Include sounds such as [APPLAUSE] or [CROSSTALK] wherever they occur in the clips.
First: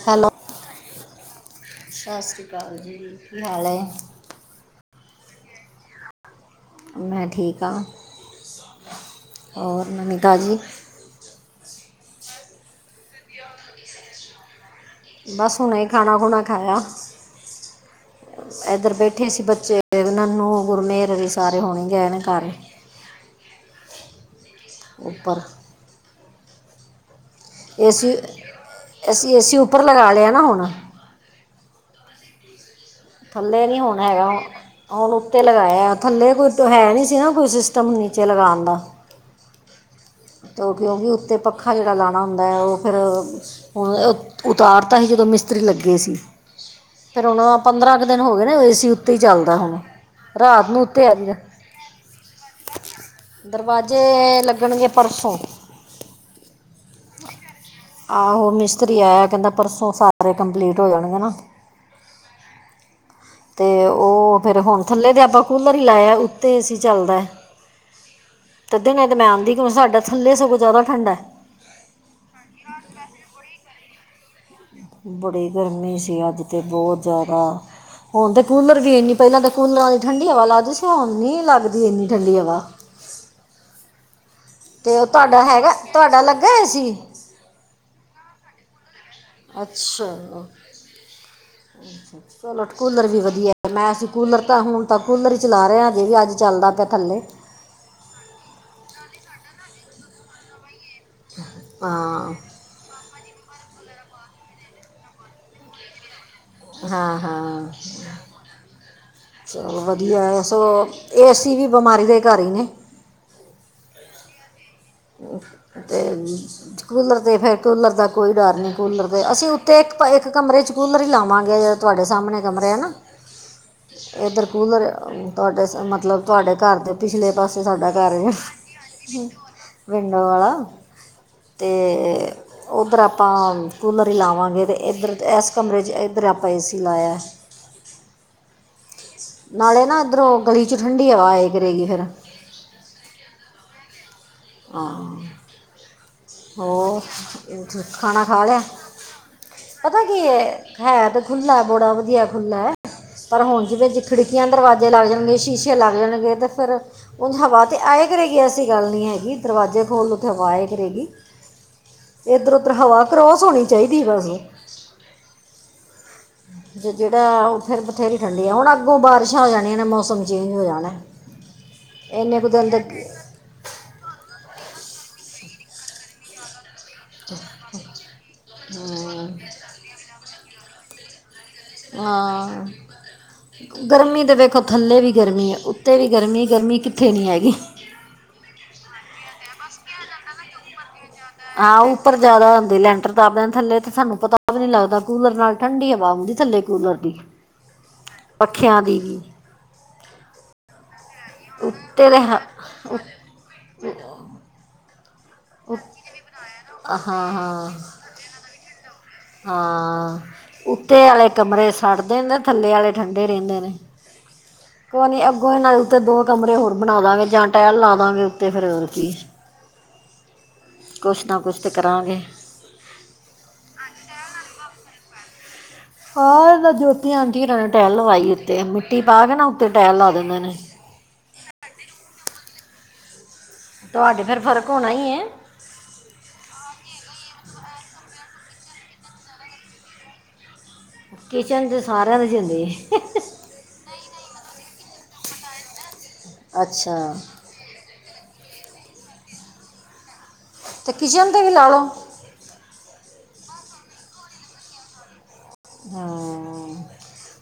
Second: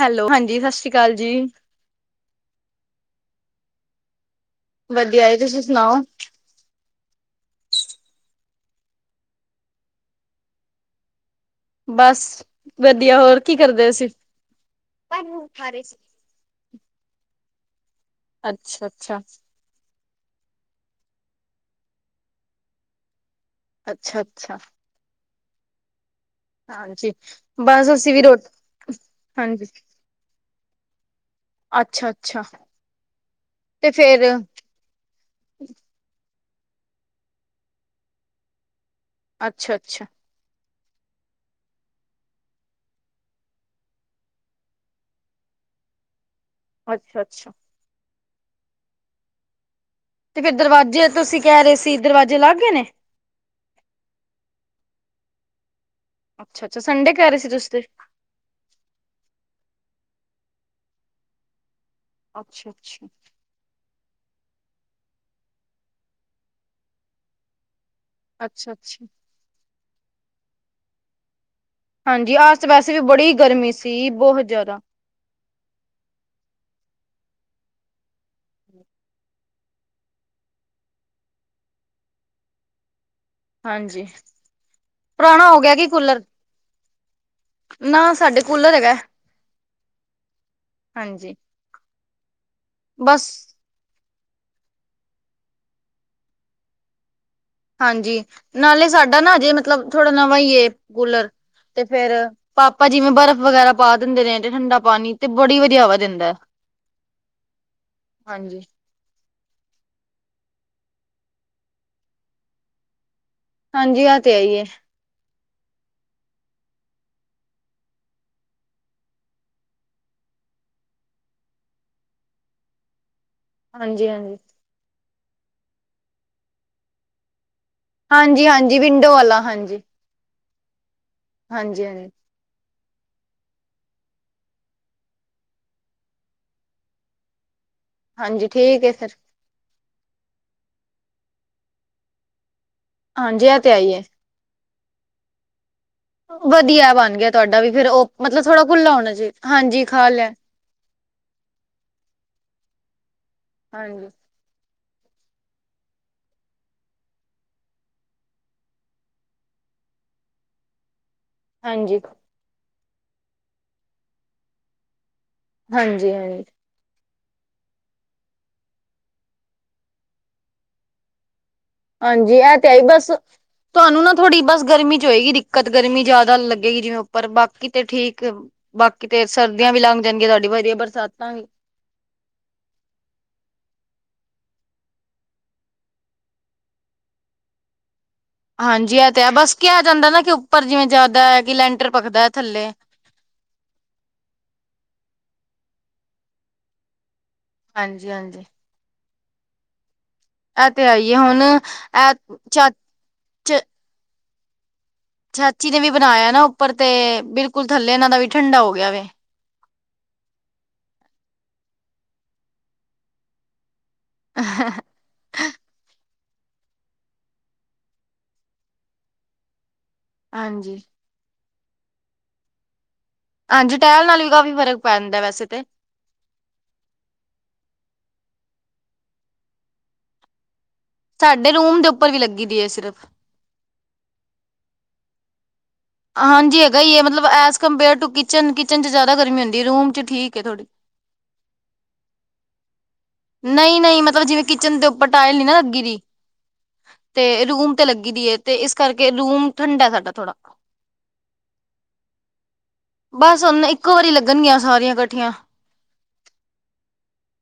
Hello ਹਾਂਜੀ ਸਤਿ ਸ਼੍ਰੀ ਅਕਾਲ ਜੀ। ਸਤਿ ਸ਼੍ਰੀ ਅਕਾਲ ਜੀ ਕੀ ਹਾਲ ਆ? ਵਧੀਆ ਏ ਤੁਸੀਂ ਸੁਣਾਓ? ਮੈਂ ਠੀਕ ਹਾਂ ਹੋਰ ਨਵੀਂ ਤਾਜੀ? ਬਸ ਵਧੀਆ ਹੋਰ ਕੀ ਕਰਦੇ ਸੀ ਫਲ ਫਰੂਟ ਬਸ ਖਾ ਰਹੇ ਹੁਣੇ ਸੀ। ਖਾਣਾ ਖੁਣਾ ਖਾਇਆ? ਅੱਛਾ ਏਧਰ ਅੱਛਾ ਬੈਠੇ ਸੀ ਬੱਚੇ ਨਨੂੰ ਗੁਰਮੇਰ ਵੀ ਸਾਰੇ ਹੋਣੇ ਗਏ ਨੇ ਘਰ ਅੱਛਾ ਅੱਛਾ ਉੱਪਰ ਹਾਂਜੀ ਬਸ ਅਸੀਂ ਏਸੀ ਵੀ ਰੋ ਅਸੀ ਏਸੀ ਹਾਂਜੀ ਉੱਪਰ ਲਗਾ ਲਿਆ ਨਾ ਹੁਣ। ਅੱਛਾ ਅੱਛਾ ਥੱਲੇ ਨੀ ਤੇ ਹੋਣ ਫੇਰ ਹੈਗਾ ਹੁ ਹੁਣ ਉੱਤੇ ਲਗਾਇਆ ਥੱਲੇ ਕੋਈ ਹੈ ਨਹੀਂ ਸੀ ਨਾ ਕੋਈ ਸਿਸਟਮ ਨੀਚੇ ਲਗਾਣ ਦਾ। ਅੱਛਾ ਅੱਛਾ ਤੋ ਕਿਉਂਕਿ ਉੱਤੇ ਪੱਖਾ ਜੇੜਾ ਲਾਣਾ ਹੁੰਦਾ ਆ ਉਹ ਫਿਰ ਹੁਣ ਉ ਉਤਾਰ ਤਾ ਸੀ ਜਦੋਂ ਮਿਸਤਰੀ ਲੱਗੇ ਸੀ। ਅੱਛਾ ਫਿਰ ਹੁਣ ਅੱਛਾ ਪੰਦਰਾਂ ਕੁ ਦਿਨ ਹੋ ਗਏ ਨੇ ਏਸੀ ਉੱਤੇ ਹੀ ਚੱਲਦਾ ਹੁਣ। ਤੇ ਫਿਰ ਰਾਤ ਨੂੰ ਉੱਤੇ ਦਰਵਾਜ਼ੇ ਆ ਜੀਦਾ ਤੁਸੀਂ ਕਹਿ ਰਹੇ ਸੀ ਦਰਵਾਜ਼ੇ ਲਾਗ ਗਏ ਨੇ? ਦਰਵਾਜ਼ੇ ਲੱਗਣਗੇ ਪਰਸੋਂ? ਅੱਛਾ ਅੱਛਾ ਸੰਡੇ ਕੈ ਰਹੇ ਸੀ ਤੁਸੀ ਤੇ? ਆਹੋ ਮਿਸਤਰੀ ਆਇਆ ਕੈਂਦਾ ਪਰਸੋਂ ਸਾਰੇ ਕੰਪਲੀਟ ਹੋ ਜਾਣਗੇ ਨਾ। ਅੱਛਾ ਅੱਛਾ ਅਤੇ ਉਹ ਫਿਰ ਹੁਣ ਥੱਲੇ ਤੇ ਆਪਾਂ ਕੂਲਰ ਹੀ ਲਾਇਆ ਉੱਤੇ ਏ ਸੀ ਚੱਲਦਾ। ਅੱਛਾ ਤਧੇ ਅੱਛਾ ਨੀ ਤੇ ਮੈਂ ਆਂਦੀ ਕਿਉਂ ਸਾਡਾ ਥੱਲੇ ਸਗੋਂ ਜ਼ਿਆਦਾ ਠੰਡ ਹੈ। ਹਾਂਜੀ ਆਜ ਤ ਵੈਸੇ ਵੀ ਬੜੀ ਗਰਮੀ ਸੀ ਬੋਤ ਜਾਦਾ। ਬੜੀ ਗਰਮੀ ਸੀ ਅੱਜ ਤ ਬੋਤ ਜ਼ਿਆਦਾ ਹੁਣ ਤੇ ਕੂਲਰ ਵੀ ਇੰਨੀ ਪੈਲਾਂ ਤਾਂ ਕੂਲਰਾਂ ਦੀ ਠੰਡੀ ਹਵਾ ਲੱਗਦੀ ਸੀ ਹੁਣ ਨੀ ਲੱਗਦੀ ਇੰਨੀ ਠੰਡੀ ਹਵਾ। ਹਾਂਜੀ ਤੇ ਓ ਤੁਆਡਾ ਪੁਰਾਣਾ ਹੋ ਹੈਗਾ ਗਿਆ ਕਿ ਤੁਆਡਾ ਕੂਲਰ ਲੱਗਾ ਏ ਸੀ? ਨਾ, ਸਾਡੇ ਕੂਲਰ ਹੈਗਾ। ਅੱਛਾ, ਹਾਂਜੀ ਚਲੋ ਕੂਲਰ ਵੀ ਬਸ ਵਧੀਐ। ਤੇ ਮੈਂ ਅਸੀ ਕੂਲਰ ਤਾਂ ਹੁਣ ਤਾਂ ਕੂਲਰ ਈ ਚਲਾ ਰੇ ਆ ਅਜੇ ਵੀ ਅੱਜ ਚੱਲਦਾ ਪਿਆ ਥੱਲੇ। ਹਾਂਜੀ, ਨਾਲੇ ਸਾਡਾ ਨਾ ਹਜੇ ਮਤਲਬ ਥੋੜਾ ਨਵਾਂ ਈ ਏ ਕੂਲਰ ਤੇ ਫੇਰ ਹਾਂ ਪਾਪਾ ਜਿਵੇਂ ਬਰਫ਼ ਵਗੈਰਾ ਪਾ ਦਿੰਦੇ ਨੇ ਤੇ ਠੰਡਾ ਪਾਣੀ ਤੇ ਬੜੀ ਵਧੀਆ ਹਵਾ ਦੇਂਦਾ ਐ। ਹਾਂ ਹਾਂ। ਚਲੋ ਵਧੀਆ ਐ ਸੋ ਏ ਸੀ ਵੀ ਬਿਮਾਰੀ ਦੇ ਘਰ ਈ ਨੇ। ਹਾਂਜੀ ਆ ਤੇ ਹੈ ਈ ਏ। ਤੇ ਕੂਲਰ ਦੇ ਫੇਰ ਕੂਲਰ ਦਾ ਕੋਈ ਡਰ ਨਈ ਕੂਲਰ ਦੇ ਅਸੀਂ ਉੱਤੇ ਇੱਕ ਹਿਕ ਕਮਰੇ 'ਚ ਕੂਲਰ ਈ ਲਾਵਾਂਗੇ। ਤੁਆਡੇ ਸਾਮਣੇ ਕਮਰੇ ਆ ਨਾ? ਹਾਂਜੀ ਹਾਂਜੀ। ਇਧਰ ਕੂਲਰ ਤੁਆਡੇ ਸ ਮਤਲਬ ਤੁਆਡੇ ਘਰ ਦੇ ਪਿਛਲੇ ਪਾਸੇ ਸਾਡਾ ਘਰ ਹੈ ਹਾਂਜੀ, ਹਾਂਜੀ ਵਿੰਡੋ ਵਾਲਾ ਹਾਂਜੀ। ਵਿੰਡੋ ਵਾਲਾ ਤੇ ਹਾਂਜੀ ਹਾਂਜੀ ਓਧਰ ਆਪਾਂ ਕੂਲਰ ਈ ਲਾਵਾਂਗੇ ਤੇ ਇੱਧਰ ਇਸ ਕਮਰੇ 'ਚ ਇੱਧਰ ਆਪਾਂ ਏ ਸੀ ਲਾਇਆ‌। [UNINTELLIGIBLE] [INAUDIBLE] ਹਾਂਜੀ ਠੀਕ ਏ ਫੇਰ। ਨਾਲੇ ਨਾ ਇਧਰੋਂ ਗਲੀ ਚੋ ਠੰਡੀ ਹਵਾ ਆਏ ਕਰੇਗੀ ਫੇਰ। ਹਾਂ ਜੀ ਐ ਤੇ ਹੈ ਈ ਐ। ਹਾਂ। ਵਧੀਆ ਹੋਰ ਬਣ ਗਿਆ ਤੁਹਾਡਾ ਵੀ [UNINTELLIGIBLE] ਫੇਰ ਉਹ ਖਾਣਾ ਮਤਲਬ ਖਾ ਲਿਆ? ਥੋੜਾ ਖੁੱਲਾ ਹੋਣਾ ਚਾਹੀਦਾ ਹਾਂਜੀ ਪਤਾ ਖਾ ਕੀ ਲਿਆ ਐ ਹੈ ਤੇ ਖੁੱਲਾ ਏ ਬੜਾ ਵਧੀਆ ਖੁੱਲਾ ਐ ਪਰ ਹੁਣ ਜਿਵੇਂ ਹਾਂਜੀ ਖਿੜਕੀ ਕਿਆਂ, ਦਰਵਾਜ਼ੇ ਲੱਗ ਜਾਣਗੇ, ਸ਼ੀਸ਼ੇ ਲੱਗ ਜਾਣਗੇ ਤੇ ਫਿਰ ਓੰਜ ਹਵਾ ਤੇ ਆਏ ਕਰੇਗੀ ਐਸੀ ਗੱਲ ਨੀ ਹੈਗੀ ਦਰਵਾਜ਼ੇ ਖੋਲ੍ਹ ਦੋ ਤੇ ਹਵਾ ਆਏ ਕਰੇਗੀ। ਹਾਂਜੀ। ਇੱਧਰ ਉੱਧਰ ਹਵਾ ਕਰੋਸ ਹੋਣੀ ਚਾਈਦੀ ਏ ਵੈਸੇ। ਹਾਂਜੀ ਹਾਂ। ਜੇ ਜਿੜਾ ਫੇਰ ਬਥੇਰੀ ਠੰਡੀ ਆ ਹੁਣ ਅੱਗੋਂ ਬਾਰਿਸ਼ਾਂ ਹੋ ਜਾਣੀਆਂ ਨੇ ਮੌਸਮ ਚੇਂਜ ਹੋ ਜਾਣਾ। [UNINTELLIGIBLE] ‌। [INAUDIBLE] ਹਾਂਜੀ ਐ ਤੇ ਹੈਈ ਬਸ ਤੁਆਨੂੰ ਨਾ ਥੋੜ੍ਹੀ ਬਸ ਗਰਮੀ ਚ ਹੋਏਗੀ ਦਿੱਕਤ ਗਰਮੀ ਜ਼ਿਆਦਾ ਲੱਗ ਗੇ ਜਿਵੇਂ ਉੱਪਰ ਬਾਕੀ ਤੇ ਠੀਕ ਬਾਕੀ ਤੇ ਸਰਦੀਆਂ ਵੀ ਲੰਘ ਜਾਣਗੀਆਂ ਤਾਡੀ ਵਧੀਆ ਬਰਸਾਤਾਂ ਵੀ। ਹਾਂ। ਗਰਮੀ ਤੇ ਵੇਖੋ ਥੱਲੇ ਵੀ ਗਰਮੀ ਏ ਉੱਤੇ ਵੀ ਗਰਮੀ ਏ ਗਰਮੀ ਕਿੱਥੇ ਨੀ ਹੈਗੀ। ਹਾਂਜੀ ਐ ਤੇ ਹੈ ਬਸ ਕਿਆ ਜਾਂਦਾ ਨਾ ਕਿ ਉੱਪਰ ਜਿਵੇਂ ਜਿਆਦ ਆਂ ਉੱਪਰ ਜਿਆਦਾ ਹੁੰਦੇ ਲੈਂਟਰ। [UNINTELLIGIBLE] ਕਿਤਾਬਾਂ ਥੱਲੇ ਤੇ ਸਾਨੂੰ ਪਤਾ ਵੀ ਨੀ ਲੱਗਦਾ ਕੂਲਰ ਨਾਲ ਠੰਡੀ ਹਵਾ ਹੁੰਦੀ ਥੱਲੇ ਕੂਲਰ ਦੀ। ਹਾਂਜੀ ਹਾਂਜੀ। ਖਿਆ ਦੀ। ਐ ਤੇ ਹੈਈਏ ਹੁਣ ਉੱਤੇ ਐ ਦੇ ਹ- ਚਾ ਚ ਚਾਚੀ ਨੇ ਉੱਤ- ਵੀ ਬਣਾਇਆ ਨਾ ਉੱਪਰ ਤੇ ਹਾਂ ਬਿਲਕੁਲ ਹਾਂ ਥੱਲੇ ਇਨਾਂ ਦਾ ਵੀ ਠੰਡਾ ਹੋ ਗਿਆ ਵੇ। ਹਾਂ ਉੱਤੇ ਆਲੇ ਕਮਰੇ ਸੜਦੇ ਨੇ ਤੇ ਥੱਲੇ ਆਲੇ ਠੰਡੇ ਰੈਂਦੇ ਨੇ। ਹਾਂ। ਕੋਈ ਨੀ, ਅੱਗੋਂ ਇਹਨਾਂ ਦੇ ਉੱਤੇ ਦੋ ਕਮਰੇ ਹੋਰ ਬਣਾ ਦਵਾਂਗੇ, ਜਾਂ ਟੈਲ ਲਾ ਦਵਾਂਗੇ ਉੱਤੇ ਫਰ ਕੀ ਹਾਂਜੀ। ਕੁਛ ਨਾ, ਕੁਛ ਤਾਂ ਕਰਾਂਗੇ। ਹਾਂਜੀ, ਟਹਿਲ ਨਾਲ ਵੀ ਕਾਫ਼ੀ ਫਰਕ ਪੈ ਜਾਂਦਾ ਵੈਸੇ ਤੇ। ਆਹ ਇਹ ਤਾਂ ਜੋਤੀ ਆਰਾਂ ਨੇ ਟਹਿਲ ਲਵਾਈ ਉੱਤੇ, ਮਿੱਟੀ ਪਾ ਕੇ ਨਾ ਉੱਤੇ ਟਹਿਲ ਲਾ ਦਿੰਦੇ ਨੇ। ਸਾਡੇ ਰੂਮ, ਦੇ ਉੱਪਰ ਵੀ ਲੱਗੀ ਦੀ ਹੈ ਸਿਰਫ। ਤੁਹਾਡੇ ਫਿਰ ਫ਼ਰਕ ਹੋਣਾ ਹੀ ਹੈ। ਹਾਂਜੀ ਹੈਗਾ ਹੈ ਮਤਲਬ, as compare to kitchen, kitchen 'ਚ ਜ਼ਿਆਦਾ ਗਰਮੀ ਹੁੰਦੀ, ਰੂਮ 'ਚ ਠੀਕ ਹੈ ਥੋੜ੍ਹੀ। ਕਿਚਨ 'ਤੇ ਸਾਰਿਆਂ ਦੇ ਹੁੰਦੀ। ਨਹੀਂ ਨਹੀਂ ਮਤਲਬ, ਜਿਵੇਂ ਕਿਚਨ ਦੇ ਉੱਪਰ ਟਾਇਲ ਨਾ ਲੱਗੀ ਰਹੀ ਅੱਛਾ ਤੇ ਰੂਮ ਤੇ ਲੱਗੀ ਦੀ ਹੈ ਤੇ ਇਸ ਕਰਕੇ, ਰੂਮ ਠੰਡਾ ਸਾਡਾ ਥੋੜਾ ਤੇ ਕਿਚਨ ਤੇ ਵੀ ਲਾ ਲਓ। ਬਸ ਹੁਣ, ਇੱਕੋ ਵਾਰੀ ਲੱਗਣਗੀਆਂ ਸਾਰੀਆਂ ਕੱਠੀਆਂ ਹਾਂ।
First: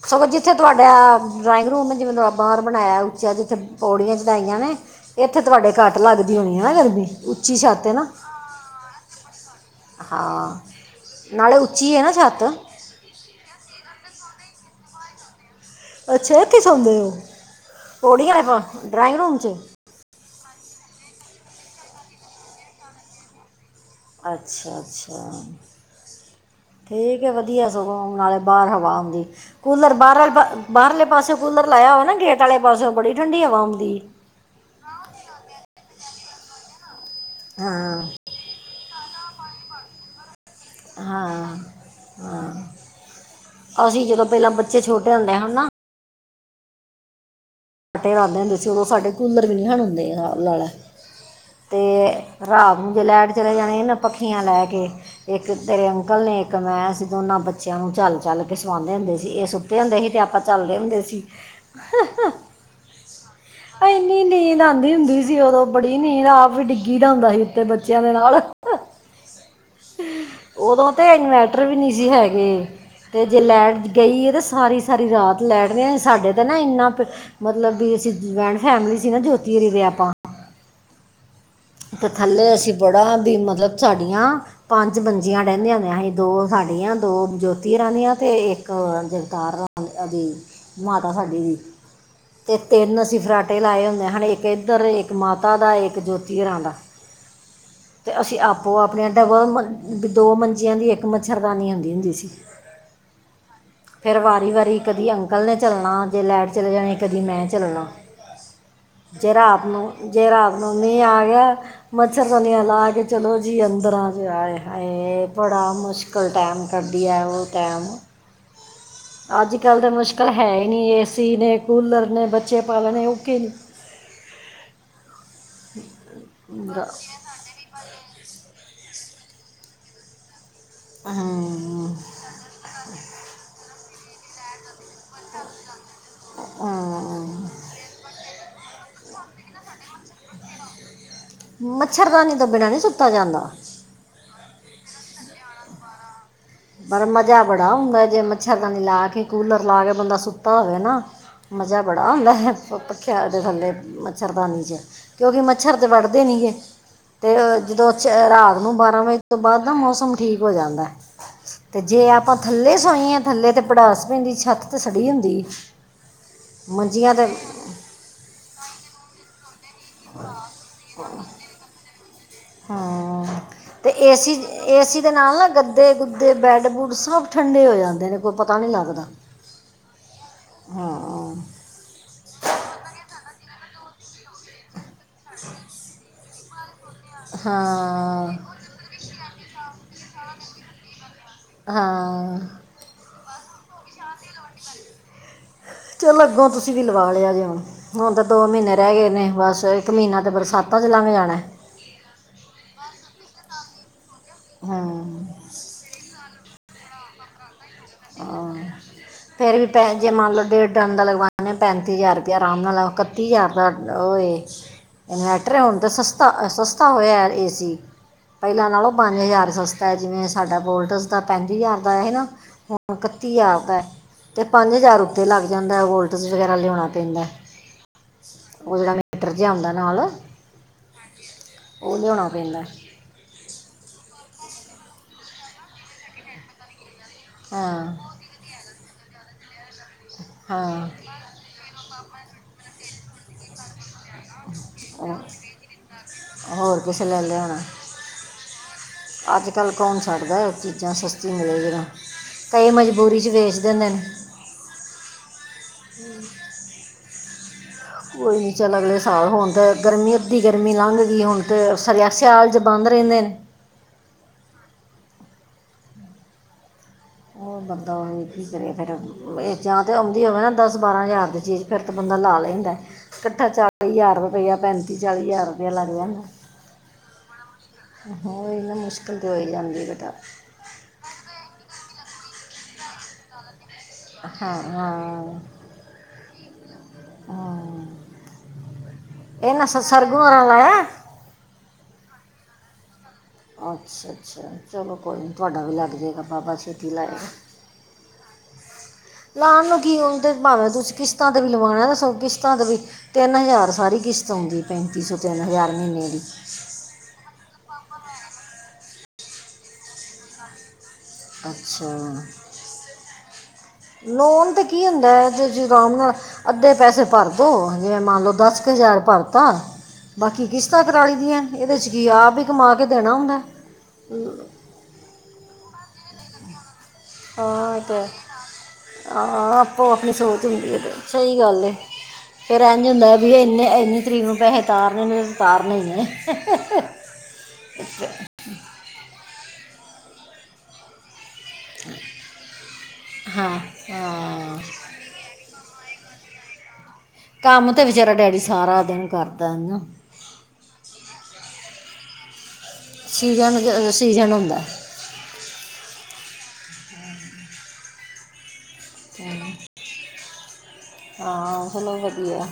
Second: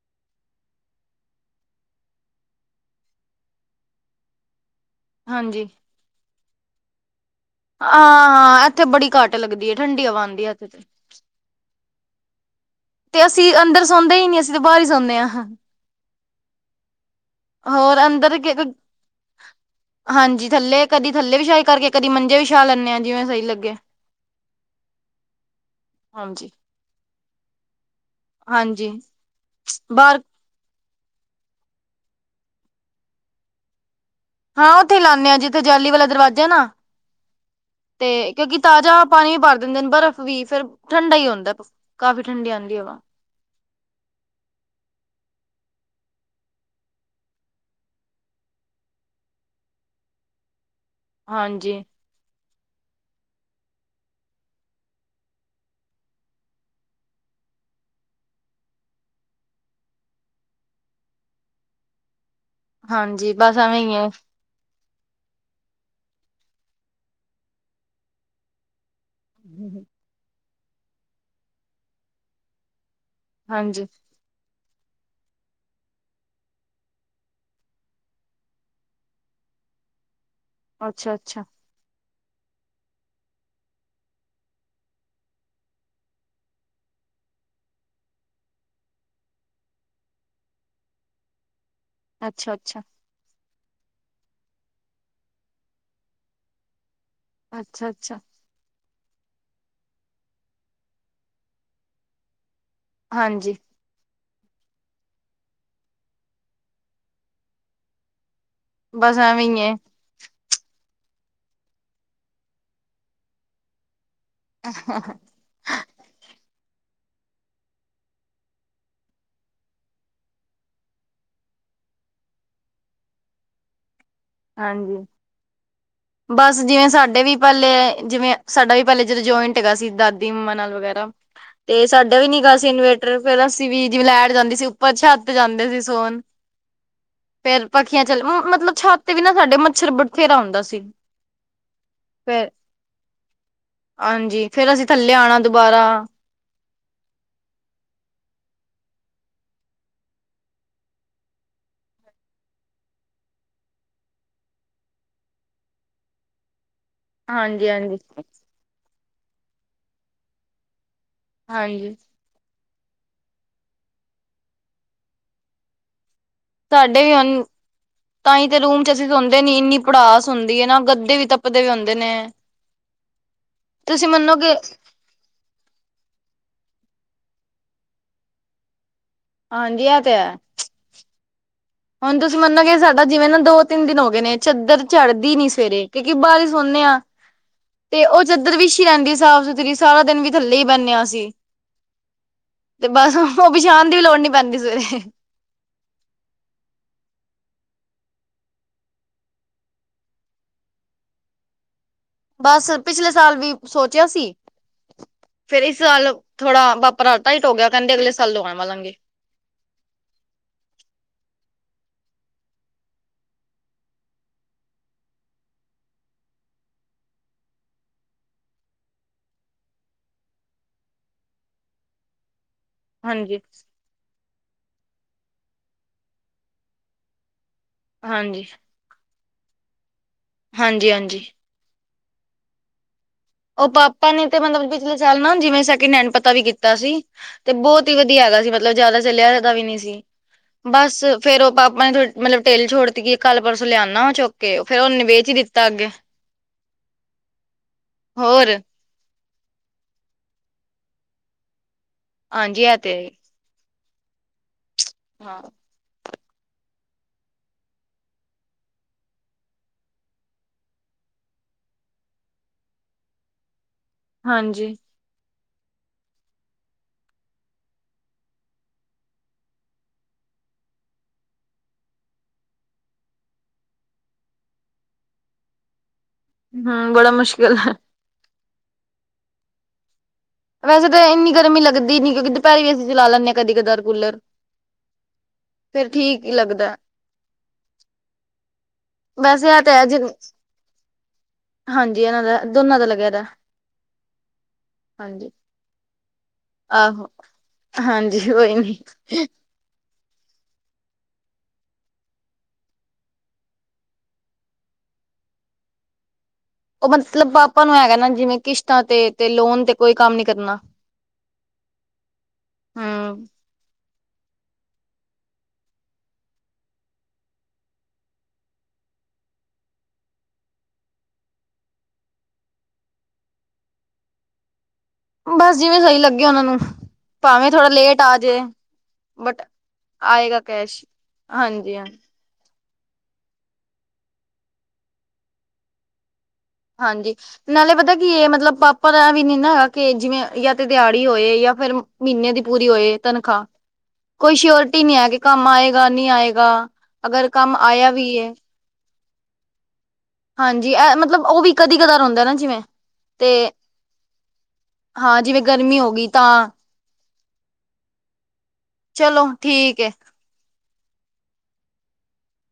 ਸਗੋਂ ਜਿੱਥੇ ਤੁਹਾਡਾ ਡਰਾਇੰਗ ਰੂਮ, ਜਿਵੇਂ ਦਾ ਬਾਹਰ ਬਣਾਇਆ ਉੱਚਾ ਜਿੱਥੇ ਪੌੜੀਆਂ ਚੜਾਈਆਂ ਨੇ, ਇੱਥੇ ਹਾਂਜੀ ਤੁਹਾਡੇ ਘੱਟ ਲੱਗਦੀ ਹੋਣੀ ਹੈ ਨਾ ਗਰਮੀ ਉੱਚੀ ਛੱਤ ਹੈ ਆਂ ਨਾ ਹਾਂ ਇੱਥੇ ਬੜੀ ਘੱਟ ਲੱਗਦੀ ਹੈ, ਠੰਡੀ ਹਵਾ ਆਂਦੀ ਹੈ ਇੱਥੇ ਨਾਲ਼ੇ ਉੱਚੀ ਹੈ ਨਾ, ਛੱਤ ਤੇ ਅਸੀਂ ਅੰਦਰ ਸੌਂਦੇ ਹੀ ਨੀ, ਅਸੀਂ ਤੇ ਬਾਹਰ ਹੀ ਸੌਂਦੇ ਹਾਂ। ਅੱਛਾ ਇਥੇ ਸੌੰਦੇ ਉਹ, ਹੋਰ ਅੰਦਰ ਪੌੜੀਆਂ ਕੋਲ ਡਰਾਇੰਗ ਰੂਮ 'ਚ ਹਾਂਜੀ ਥੱਲੇ, ਕਦੀ ਥੱਲੇ ਵੀ ਵਛਾਈ ਕਰਕੇ, ਕਦੀ ਮੰਜੇ ਵੀ ਵਛਾ ਲੈਂਨਦੇ ਆਂ, ਜਿਵੇਂ ਸਹੀ ਲੱਗੇ। ਅੱਛਾ -ਅੱਛਾ, ਹਾਂਜੀ ਠੀਕ। ਵਧੀਆ ਸਗੌਂ, ਨਾਲੇ ਬਾਹਰ ਹਾਂਜੀ ਹਵਾ ਹੁੰਂਦੀ, ਕੂਲਰ ਬਾਹਰ ਬਾਹਰਲ ਬ ਬਾਹਰਲੇ ਪਾਸਿਓ ਕੂਲਰ ਲਾਇਆ ਹੋਵੇ ਨਾ ਗੇਟ ਵਾਲੇ ਪਾਸਿਓ, ਬੜੀ ਠੰਡੀ ਹਵਾ ਆਂਦੀ। ਹਾਂ ਉੱਥੇ ਹੀ ਲਾਣੇ ਆਂ, ਜਿੱਥੇ ਜਾਲੀ ਵਾਲਾ ਦਰਵਾਜ਼ਾ ਨਾ ਹਾਂ ਤੇ ਕਿਉਂਕਿ ਤਾਜ਼ਾ ਪਾਣੀ ਵੀ ਭਰ ਦਿੰਦੇ ਨੇ ਬਰਫ਼ ਵੀ, ਫੇਰ ਠੰਡਾ ਹੀ ਆਉਂਦਾ ਹਾਂ ਕਾਫ਼ੀ ਠੰਡੀ ਹਾਂ ਆਉਂਦੀ ਹੈ ਹਵਾ ਅਸੀਂ, ਜਦੋਂ ਪਹਿਲਾਂ ਬੱਚੇ ਛੋਟੇ ਹੁੰਦੇ ਹਨਾ ਫੇੇਰ ਆਂਦੇ ਹੁੰਦੇ ਸੀ ਉਦੋਂ ਸਾਡੇ ਕੂਲਰ ਵੀ ਨਹੀਂ ਹੁਣੇ ਹੁੰਦੇ, ਨਾ ਸਾਬ ਲਾ ਲਾ ਹਾਂਜੀ ਤੇ ਰਾਤ ਨੂੰ ਜੇ ਲੈਟ ਚਲੇ ਜਾਣੇ ਨਾ, ਪੱਖੀਆਂ ਲੈ ਕੇ ਇੱਕ ਤੇਰੇ ਅੰਕਲ ਨੇ, ਇੱਕ ਮੈਂ ਸੀ, ਤੇ ਉਹਨਾਂ ਬੱਚਿਆਂ ਨੂੰ ਝਲ ਝਲ ਕੇ ਸਵਾਦੇ ਹੁੰਦੇ ਸੀ ਇਹ ਸੁ ਤੇ ਹੁੰਦੇ ਸੀ, ਤੇ ਆਪਾਂ ਝਲਦੇ ਹੁੰਦੇ ਸੀ। [INAUDIBLE] ਹਾਂਜੀ, ਬਸ ਐਵੇਂ ਹੀ ਐ। ਇੰਨੀ ਨੀਂਦ ਆਂਦੀ ਹੁੰਦੀ ਸੀ ਉਦੋਂ ਬੜੀ ਨੀਂਦ, ਆਪ ਵੀ ਡਿੱਗੀ ਦਾ ਹੁੰਦਾ ਸੀ ਉੱਥੇ, ਬੱਚਿਆਂ ਦੇ ਨਾਲ [INAUDIBLE] ਹੂੰ- ਹੂੰ। ਉਦੋਂ ਤੇ ਇਨਵਰਟਰ ਵੀ ਨਹੀਂ ਸੀ ਹੈਗੇ, ਤੇ ਜੇ ਹਾਂਜੀ ਲਾਈਟ ਗਈ ਹੈ ਤੇ ਸਾਰੀ ਸਾਰੀ ਰਾਤ ਲੈਟ ਨਹੀ, ਸਾਡੇ ਤਾਂ ਨਾ ਇੰਨਾ ਪ ਮਤਲਬ ਵੀ ਅਸੀਂ ਜੁਆਇੰਟ ਫੈਮਿਲੀ ਸੀ ਨਾ, ਜੋਤੀ ਹਰੀ ਤੇ ਆਪਾਂ ਅੱਛਾ -ਅੱਛਾ। ਅਤੇ ਥੱਲੇ ਅਸੀਂ ਬੜਾ ਵੀ, ਮਤਲਬ ਸਾਡੀਆਂ ਪੰਜ ਮੰਜੀਆਂ ਡਹਿੰਦੀਆਂ ਹੁੰੰਦੀਆ ਹੀ, ਦੋ ਸਾਡੀਆਂ, ਦੋ ਜੋਤੀ ਹੂਰਾਂ ਦੀਆਂ, ਤੇ ਇੱਕ ਜਗਤਾਰ ਉਹਦੀ, ਮਾਤਾ ਸਾਡੀੇ ਦੀ ਅੱਛਾ ਤੇ ਅੱਛਾ ਤਿੰਨ ਅਸੀਂ ਫਰਾਟੇ ਲਾਏ ਹੁੰਦੇ ਹਨ, ਇੱਕ ਇੱਧਰ, ਇੱਕ ਮਾਤਾ ਦਾ, ਇੱਕ ਜੋਤੀ ਜੀ ਰਾਂਦਾ ਅੱਛਾ ਅੱਛਾ ਤੇ ਅਸੀਂ ਆਪ ਓ ਆਪੋ ਤੋ ਡਬਲ ਦੋ ਮੰਜੀਆਂ ਦੀ ਇੱਕ ਮੱਛਰਦਾਨੀ ਆਉਂਦੀ ਹੁੰਦੀ-ਹੁੰਦੀ ਸੀ। ਹਾਂਜੀ। ਫੇਰ ਵਾਰੀ-ਵਾਰੀ ਕਦੀ ਅੰਕਲ ਨੇ ਝੱਲਣਾ ਜੇ ਲਾਈਟ ਚਲੇ ਜਾਣੀ ਕਦੀ ਮੈਂ ਝੱਲਣਾ। ਬਸ ਜੇ ਐਵੇਂ ਹੀ ਰਾਤ ਹੈ ਨੂੰ-ਜੇ ਰਾਤ ਨੂੰ ਮੀਂਹ ਆ ਗਿਆ, ਮੱਛਰ ਦਾਨੀਆ ਲਾ ਕੇ ਚਲੋ ਜੀ ਅੰਦਰ ਆਜੋ, ਆਏ ਹਾਏ। ਬੜਾ ਮੁਸ਼ਕਿਲ ਟਾਈਮ ਕਢਿਆ ਹੈ ਉਹ ਟਾਈਮ ਅੱਜ-ਕੱਲ੍ਹ ਤਾਂ ਮੁਸ਼ਕਿਲ ਹੈ ਹੀ ਨਹੀਂ, ਏ ਸੀ ਨੇ, ਕੂਲਰ ਨੇ ਬੱਚੇ ਪਾਲਣੇ ਔਖੇ ਨਹੀਂ। ਹਾਂਜੀ, ਬਸ ਰ- ਜਿਵੇਂ ਸਾਡੇ ਵੀ ਪਹਿਲੇ ਜਿਵੇਂ ਸਾਡਾ ਵੀ ਪਹਿਲੇ ਜਦੋਂ ਜੁਆਇੰਟ ਹੈਗਾ ਸੀ ਦਾਦੀ ਮੰਮਾ ਨਾਲ ਵਗੈਰਾ ਤੇ ਹਮ, ਸਾਡਾ ਵੀ ਨੀ ਗਾ ਸੀ ਇਨਵੇਰਟਰ, ਫਿਰ ਅਸੀਂ ਵੀ ਜਿਵੇਂ ਲੈਟ ਜਾਂਦੀ ਸੀ। ਉੱਪਰ ਛੱਤ ਜਾਂਦੇ ਸੀ ਸੋਣ, ਹਮ, ਫੇਰ ਪੱਖੀਆਂ ਚਲੇ ਮਤਲਬ ਛੱਤ ਤੇ ਵੀ ਨਾ ਸਾਡੇ ਮੱਛਰ ਬਤੇਰਾ ਹੁੰਦਾ ਸੀ। ਮੱਛਰਦਾਨੀ ਤੋਂ ਫੇਰ ਬਿਨਾਂ ਨਹੀਂ ਸੁੱਤਾ ਜਾਂਦਾ। ਹਾਂਜੀ, ਫੇਰ ਅਸੀਂ ਥੱਲੇ ਆਣਾ ਦੁਬਾਰਾ ਪਰ ਮਜ਼ਾ ਬੜਾ ਆਉੰਦਾ, ਜੇ ਮੱਛਰਦਾਨੀ ਲਾ ਕੇ, ਕੂਲਰ ਲਾ ਕੇ ਬੰਦਾ ਸੁੱਤਾ ਹੋਵੇ ਨਾ। ਮਜ਼ਾ ਬੜਾ ਆਉਦਾ ਹੈ ਪੱਖਿਆਂ ਦੇ ਥੱਲੇ ਮੱਛਰਦਾਨੀ 'ਚ ਕਿਉਂਕਿ ਮੱਛਰ ਤੇ ਵੱਢਦੇ ਨੀ ਗੇ ਤੇ ਹਾਂਜੀ ਜਦੋਂ ਹਾਂਜੀ ਰਾਤ ਉਣ ਬਾਰਾਂ ਵਜੇ ਤੋਂ ਬਾਅਦ ਨਾ ਮੌਸਮ ਠੀਕ ਹੋ ਜਾਂਦਾ ਤੇ ਹਾਂਜੀ ਜੇ ਆਪਾਂ ਥੱਲੇ ਸੋਈਏ, ਥੱਲੇ ਤੇ ਪੜਾਸ ਪੈਂਦੀ ਛੱਤ ਤੇ ਸੜੀ ਹੁੰਦੀ। ਸਾਡੇ ਮੰਜੀਆਂ ਤੇ ਹੁਣ, ਤਾਂ ਹੀ ਤੇ ਰੂਮ ਚ ਅਸੀਂ ਸੋਂਦੇ ਨੀ ਇੰਨੀ ਪੜਾਸ ਹੁੰਦੀ ਹੈ ਨਾ ਗੱਦੇ ਵੀ ਤੱਪਦੇ ਵੀ ਹੁੰਦੇ ਨੇ। ਹਾਂ, ਤੇ ਤੁਸੀਂ ਮੰਨੋਗੇ ਏਸੀ-ਏਸੀ ਦੇ ਨਾਲ ਨਾ ਗੱਦੇ, ਗੁੱਦੇ ਬੈਡ, ਬੁੱਡ ਸਭ ਠੰਡੇ ਹੋ ਜਾਂਦੇ ਨੇ ਕੋਈ ਪਤਾ ਨੀ ਲੱਗਦਾ। ਹਾਂਜੀ, ਏਤੇ ਹੈ। ਹਾਂ। ਹੁਣ ਤੁਸੀਂ ਮੰਨੋਗੇ ਸਾਡਾ ਜਿਵੇ ਨਾ ਦੋ-ਤਿੰਨ ਦਿਨ ਹੋ ਗਏ ਨੇ ਚਾਦਰ ਚੜ੍ਹਦੀ ਨੀ ਸਵੇਰੇ ਕਿਉਂਕਿ ਬਾਹਰ ਸੋਹਨੇ ਆ ਤੇ ਉ ਹਾਂ ਚਦਰ ਵੀ ਬੀਛੀ ਰਹਿੰਦੀ ਸਾਫ਼ ਸੁਥਰੀ ਸਾਰਾ ਦਿਨ ਵੀ ਥੱਲੇ ਹੀ ਬੈਨਿਆ ਅਸੀ। ਹਾਂ। ਤੇ ਬਸ ਉਹ ਵਿਛਾਣ ਦੀ ਵੀ ਲੋੜ ਨੀ ਪੈਂਦੀ ਸਵੇਰੇ। ਚਲੋ ਅੱਗੋਂ ਤੁਸੀਂ ਵੀ ਲਵਾ ਲਿਆ ਜੇ ਹੁਣ। ਹੁਣ ਤਾਂ ਦੋ ਮਹੀਨੇ ਰਹਿ ਗਏ ਨੇ, ਬਸ ਇੱਕ ਮਹੀਨਾ ਤੇ ਬਰਸਾਤਾਂ ਚ ਲੰਘ ਜਾਣਾ। ਬਸ, ਪਿਛਲੇ ਸਾਲ ਵੀ ਸੋਚਿਆ ਸੀ। ਹਾਂ। ਚਲ, ਥੋੜਾ ਅਪਨਾ ਹਥ ਟਾਈਟ ਹੋ ਗਿਆ ਕਹਿੰਦੇ ਅਗਲੇ ਸਾਲ ਆ ਲਵਾਲਾਂਗੇ। ਫੇਿਰ ਵੀ ਪੈਸੇ, ਜੇ ਮੰਨ ਲਓ ਡੇਢ ਡਨ ਦਾ ਲਗਵਾਉਂਦੇ ਹਾਂ ਪੈਂਤੀ ਹਜ਼ਾਰ ਰੁਪਇਆ ਅਰਾਮ ਨਾਲ ਲਓ ਇਕੱਤੀ ਹਜ਼ਾਰ ਦਾ ਔ ਏ ਇਨਵੈਟਰ ਹੈ, ਹੁਣ ਤਾਂ ਸਸਤਾ ਹੋਇਆ ਏ ਸੀ। ਪਹਿਲਾਂ ਨਾਲੋਂ ਪੰਜ ਹਜ਼ਾਰ ਸਸਤਾ ਏ ਜਿਵੇਂ ਸਾਡਾ ਵੋਲਟਸ ਦਾ ਪੈਂਤੀ ਹਜ਼ਾਰ ਦਾ ਆਇਆ ਸੀ ਨਾ। ਹੁਣ ਈਕਤੀ ਹਾਂਜੀ ਹਜਾਰ ਦਾ ਹੈ। ਤੇ ਪੰਜ ਹਜ਼ਾਰ ਉੱਤੇ ਲੱਗ ਜਾਂਦਾ ਵੋਲਟਸ ਵਗੈਰਾ ਲਿਆਉਣਾ ਪੈਂਦਾ, ਹਾਂਜੀ, ਉਹ ਜਿਹੜਾ ਡਰ ਜਿਹਾ ਉਂਦਾ ਨਾਲ। ਹਾਂਜੀ-ਹਾਂਜੀ। ਉਹ ਲਿਆਉਣਾ ਪੈਂਦਾ। ਉ ਪਾਪਾ ਨੇ ਤੇ ਮਤਲਬ ਪਿਛਲੇ ਸਾਲ ਨਾ ਜਿਵੇਂ ਸੈਕਿੰਡ ਹੈਂਡ ਪਤਾ ਵੀ ਕੀਤਾ ਸੀ। ਤੇ ਬਹੁਤ ਹੀ ਹਾਂ ਵਧੀਆ ਹੈਗਾ ਸੀ ਮਤਲਬ ਜ਼ਿਆਦਾ ਚੱਲਿਆਦਾ ਵੀ ਨੀ ਸੀ। ਹਾਂ ਬਸ ਫੇਰ ਉਹ ਪਾਪਾ ਨੇ ਮਤਲਬ ਢਿੱਲ ਛੋੜਤੀਈ ਕੱਲ ਪਰਸੋਂ ਲਿਆਉਦਾ, ਉਹ ਚੁੱਕ ਕੇ ਫੇਰ ਉਹਨੇ ਵੇਚ ਹੀ ਉਹ- ਦਿੱਤਾ ਅੱਗੇ। ਹੋਰ ਕਿਸੇ ਲੈ ਲਿਆ ਹੋਣਾ। ਹੋਰ ਅੱਜ ਕੱਲ੍ਹ ਕੌਣ ਛੱਡਦਾ ਚੀਜ਼ਾਂ ਸਸਤੀ ਮਿਲਦਿਆਂ। ਹਾਂਜੀ ਕਈ ਇਹ ਤੇ ਮਜ਼ਬੂਰੀ ਚ' ਵੇਚ ਦਿੰਦੇ ਨੇ। ਹਾਂ। ਹੂ [UNINTELLIGIBLE] ਕੋਈ ਨੀ ਚੱਲ ਅਗਲੇ ਸਾਲ ਹੁਣ ਤਾਂ ਗਰਮੀ ਅੱਧੀ ਗਰਮੀ ਲੰਘ ਗਈ ਹੁਣ ਤੇ ਸਿਆ ਸਿਆਲ 'ਚ ਬੰਦ ਰਹਿੰਦੇ ਨੇ। ਹਾਂਜੀ। ਉਹ ਬੰਦਾ ਹੋ ਕੀ ਕਰੇ ਫਿਰ। ਜਾਂ ਤੇ ਆਉਂਦੀ ਹੋਵੇ ਨਾ ਦਸ- ਬਾਰਾਂ ਹਜ਼ਾਰ ਦੀ ਚੀਜ਼ ਫੇਰ ਤਾਂ ਬੰਦਾ ਲਾ ਲੈਂਦਾ। ਇਕੱਠਾ ਚਾਲੀ ਹਜ਼ਾਰ ਰੁਪਇਆ ਪੈਂਤੀ ਚਾਲੀ ਹਜ਼ਾਰ ਰੁਪਇਆ ਲੱਗ ਜਾਂਦਾ। ਹਾ। ਬੜਾ ਮੁਸ਼ਕਿਲ ਹੈ। ਇਹਨਾ ਮੁਸ਼ਕਿਲ ਤੇ ਹੋ ਹੀ ਜਾਂਦੀ ਬੇਟਾ। ਵੈਸੇ ਤਾਂ ਇੰਨੀ ਗਰਮੀ ਲੱਗਦੀ ਨਹੀਂ, ਕਿਉਂਕਿ ਦੁਪਹਿਰੇ ਏਸੀ ਚਲਾ ਲੈਂਦੇ ਹਾਂ ਕਦੀ- ਕਦਾਰ। ਕੁਲਰ। ਹਾਂ ਹਾਂ ਫਿਰ ਠੀਕ ਹੀ ਲੱਗਦਾ। ਹਾਂ ਵੈਸੇ ਇਹ ਇਹਨਾਂ ਤੇ ਹੈ। ਜ- ਸਰਗੁਣ ਹੋਰਾਂ ਲਾਇਆ ਹਾਂਜੀ, ਇਹਨਾਂ ਦਾ ਦੋਨਾਂ ਦਾ ਲੱਗਿਆ ਦਾ। ਅੱਛਾ- ਅੱਛਾ। ਚਲੋ ਕੋਈ ਨਹੀਂ ਹਾਂਜੀ। ਤੁਹਾਡਾ ਵੀ ਲੱਗ ਜਾਏਗਾ ਬਾਬਾ ਸ਼੍ਰੀ ਆਹੋ! ਹਾਂਜੀ, ਕੋਈ ਨੀ। ਲਾਉਣ ਕਿ ਹੁਜ ਭਾਵੇਂ ਤੁਸੀਂ ਕਿਸਤਾਂ ਤੇ ਲਵਾਉਨਾ ਦੱਸੋ ਕਿਸਤਾਂ 'ਤੇ ਵੀ। ਤਿੰਨ ਹਜ਼ਾਰ ਸਾਰੀ ਕਿਸ਼ਤ ਆਉਂਦੀ ਪੈਂਤੀ ਸੌ, ਤਿੰਨ ਹਜ਼ਾਰ ਮਹੀਨੇ ਦੀ। ਉਹ ਮਤਲਬ ਆਪਾ ਨੂੰ ਹੈਗਾ ਨਾ ਜਿਵੇਂ ਕਿਸ਼ਤਾਂ ਤੇ, ਤੇ ਲੋਨ ਤੇ ਕੋਈ ਕੰਮ ਨੀ ਕਰਨਾ। ਅੱਛਾ। ਹਮ ਲੋਨ ਤਾਂ ਕੀ ਹੁੰਦਾ ਜ- ਜੀ ਰਾਮ ਅੱਧੇ ਪੈਸੇ ਭਰਦੋ, ਜਿਵੇਂ ਮੰਨ ਲੋੋ ਦਸ ਕੁ ਹਜ਼ਾਰ ਭਰ ਤਾ। ਬਾਕੀ ਕਿਸ਼ਤਾਂ ਕਰਾਲੀ ਦੀਆਂ ਇਹਦੇ 'ਚ ਕੀ ਆਪ ਵੀ ਕਮਾ ਕੇ ਦੇਣਾ ਉਹਨੇ। ਬਸ ਜਿਵੇਂ ਸਹੀ ਲੱਗੇਿਆ ਉਹਨਾਂ ਨੂੰ, ਭਾਵੇਂ ਥੋੜਾ ਹਾਂ ਇਹ ਤਾਂ ਲੇਟ ਹੈ। ਆ ਜੇ। ਬਟ ਹਾਂ, ਆਪੋ ਆਪਣੀ ਆਏਗਾ ਸੋਚ ਹੁੰਦੀ ਹੈ ਕੈਸ਼ ਤੇ ਸਹੀ ਗੱਲ। ਹਾਂਜੀ ਹਾਂ ਫਿਰ ਇਂਝ ਹੁੰਦਾ ਵੀ ਇਹ ਇੰਨੇ ਇੰਨੀ ਤਰੀਕ ਨੂੰ ਪੈਸੇ ਤਾਰਨੇ ਨੇ ਉ ਤਾਰਨ ਹੀ ਹੈ। ਹਾਂਜੀ ਨਾਲੇ ਪਤਾ ਕੀ ਇਹ ਮਤਲਬ ਪਾਪਾ ਦਾ ਵੀ ਨੀ ਨਾ ਹੈਗਾ ਕਿ ਜਿਵੇਂ ਜਾਂ ਤੇ ਦਿਹਾੜੀ ਹੋਏ ਜਾਂ ਫੇਰ ਮਹੀਨੇ ਦੀ ਪੂਰੀ ਹੋਏ ਤਨਖਾਹ। ਹਾਂ ਕੋਈ ਹਾਂ ਸ਼ਓਰਟੀ ਨਹੀਂ ਆ ਕਿ ਕੰਮ ਆਏਗਾ, ਨਹੀਂ ਆਏਗਾ, ਅਗਰ ਕੰਮ ਆਇਆ ਵੀ ਹੈ। ਸਾਰੇ ਦਿਨ ਕਰਦਾ ਹੈ ਨਾ। ਹਾਂਜੀ, ਇਹ ਮਤਲਬ ਉਹ ਵੀ ਕਦੀ- ਕਦਾ ਰੋਂਦਾ ਨਾ ਜਿਵੇਂ ਤੇ ਸੀਜ- ਸੀਜਨ ਹੁੰਦਾ। ਹਾਂ, ਜਿਵੇਂ ਗਰਮੀ ਹੋ ਗਈ ਤਾਂ। [INAUDIBLE] ਚਲੋ ਠੀਕ ਹੈ ਹਾਂ। ਚਲੋ ਵਧੀਆ।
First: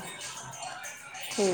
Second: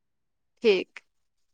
ਠੀਕ। ਹੂ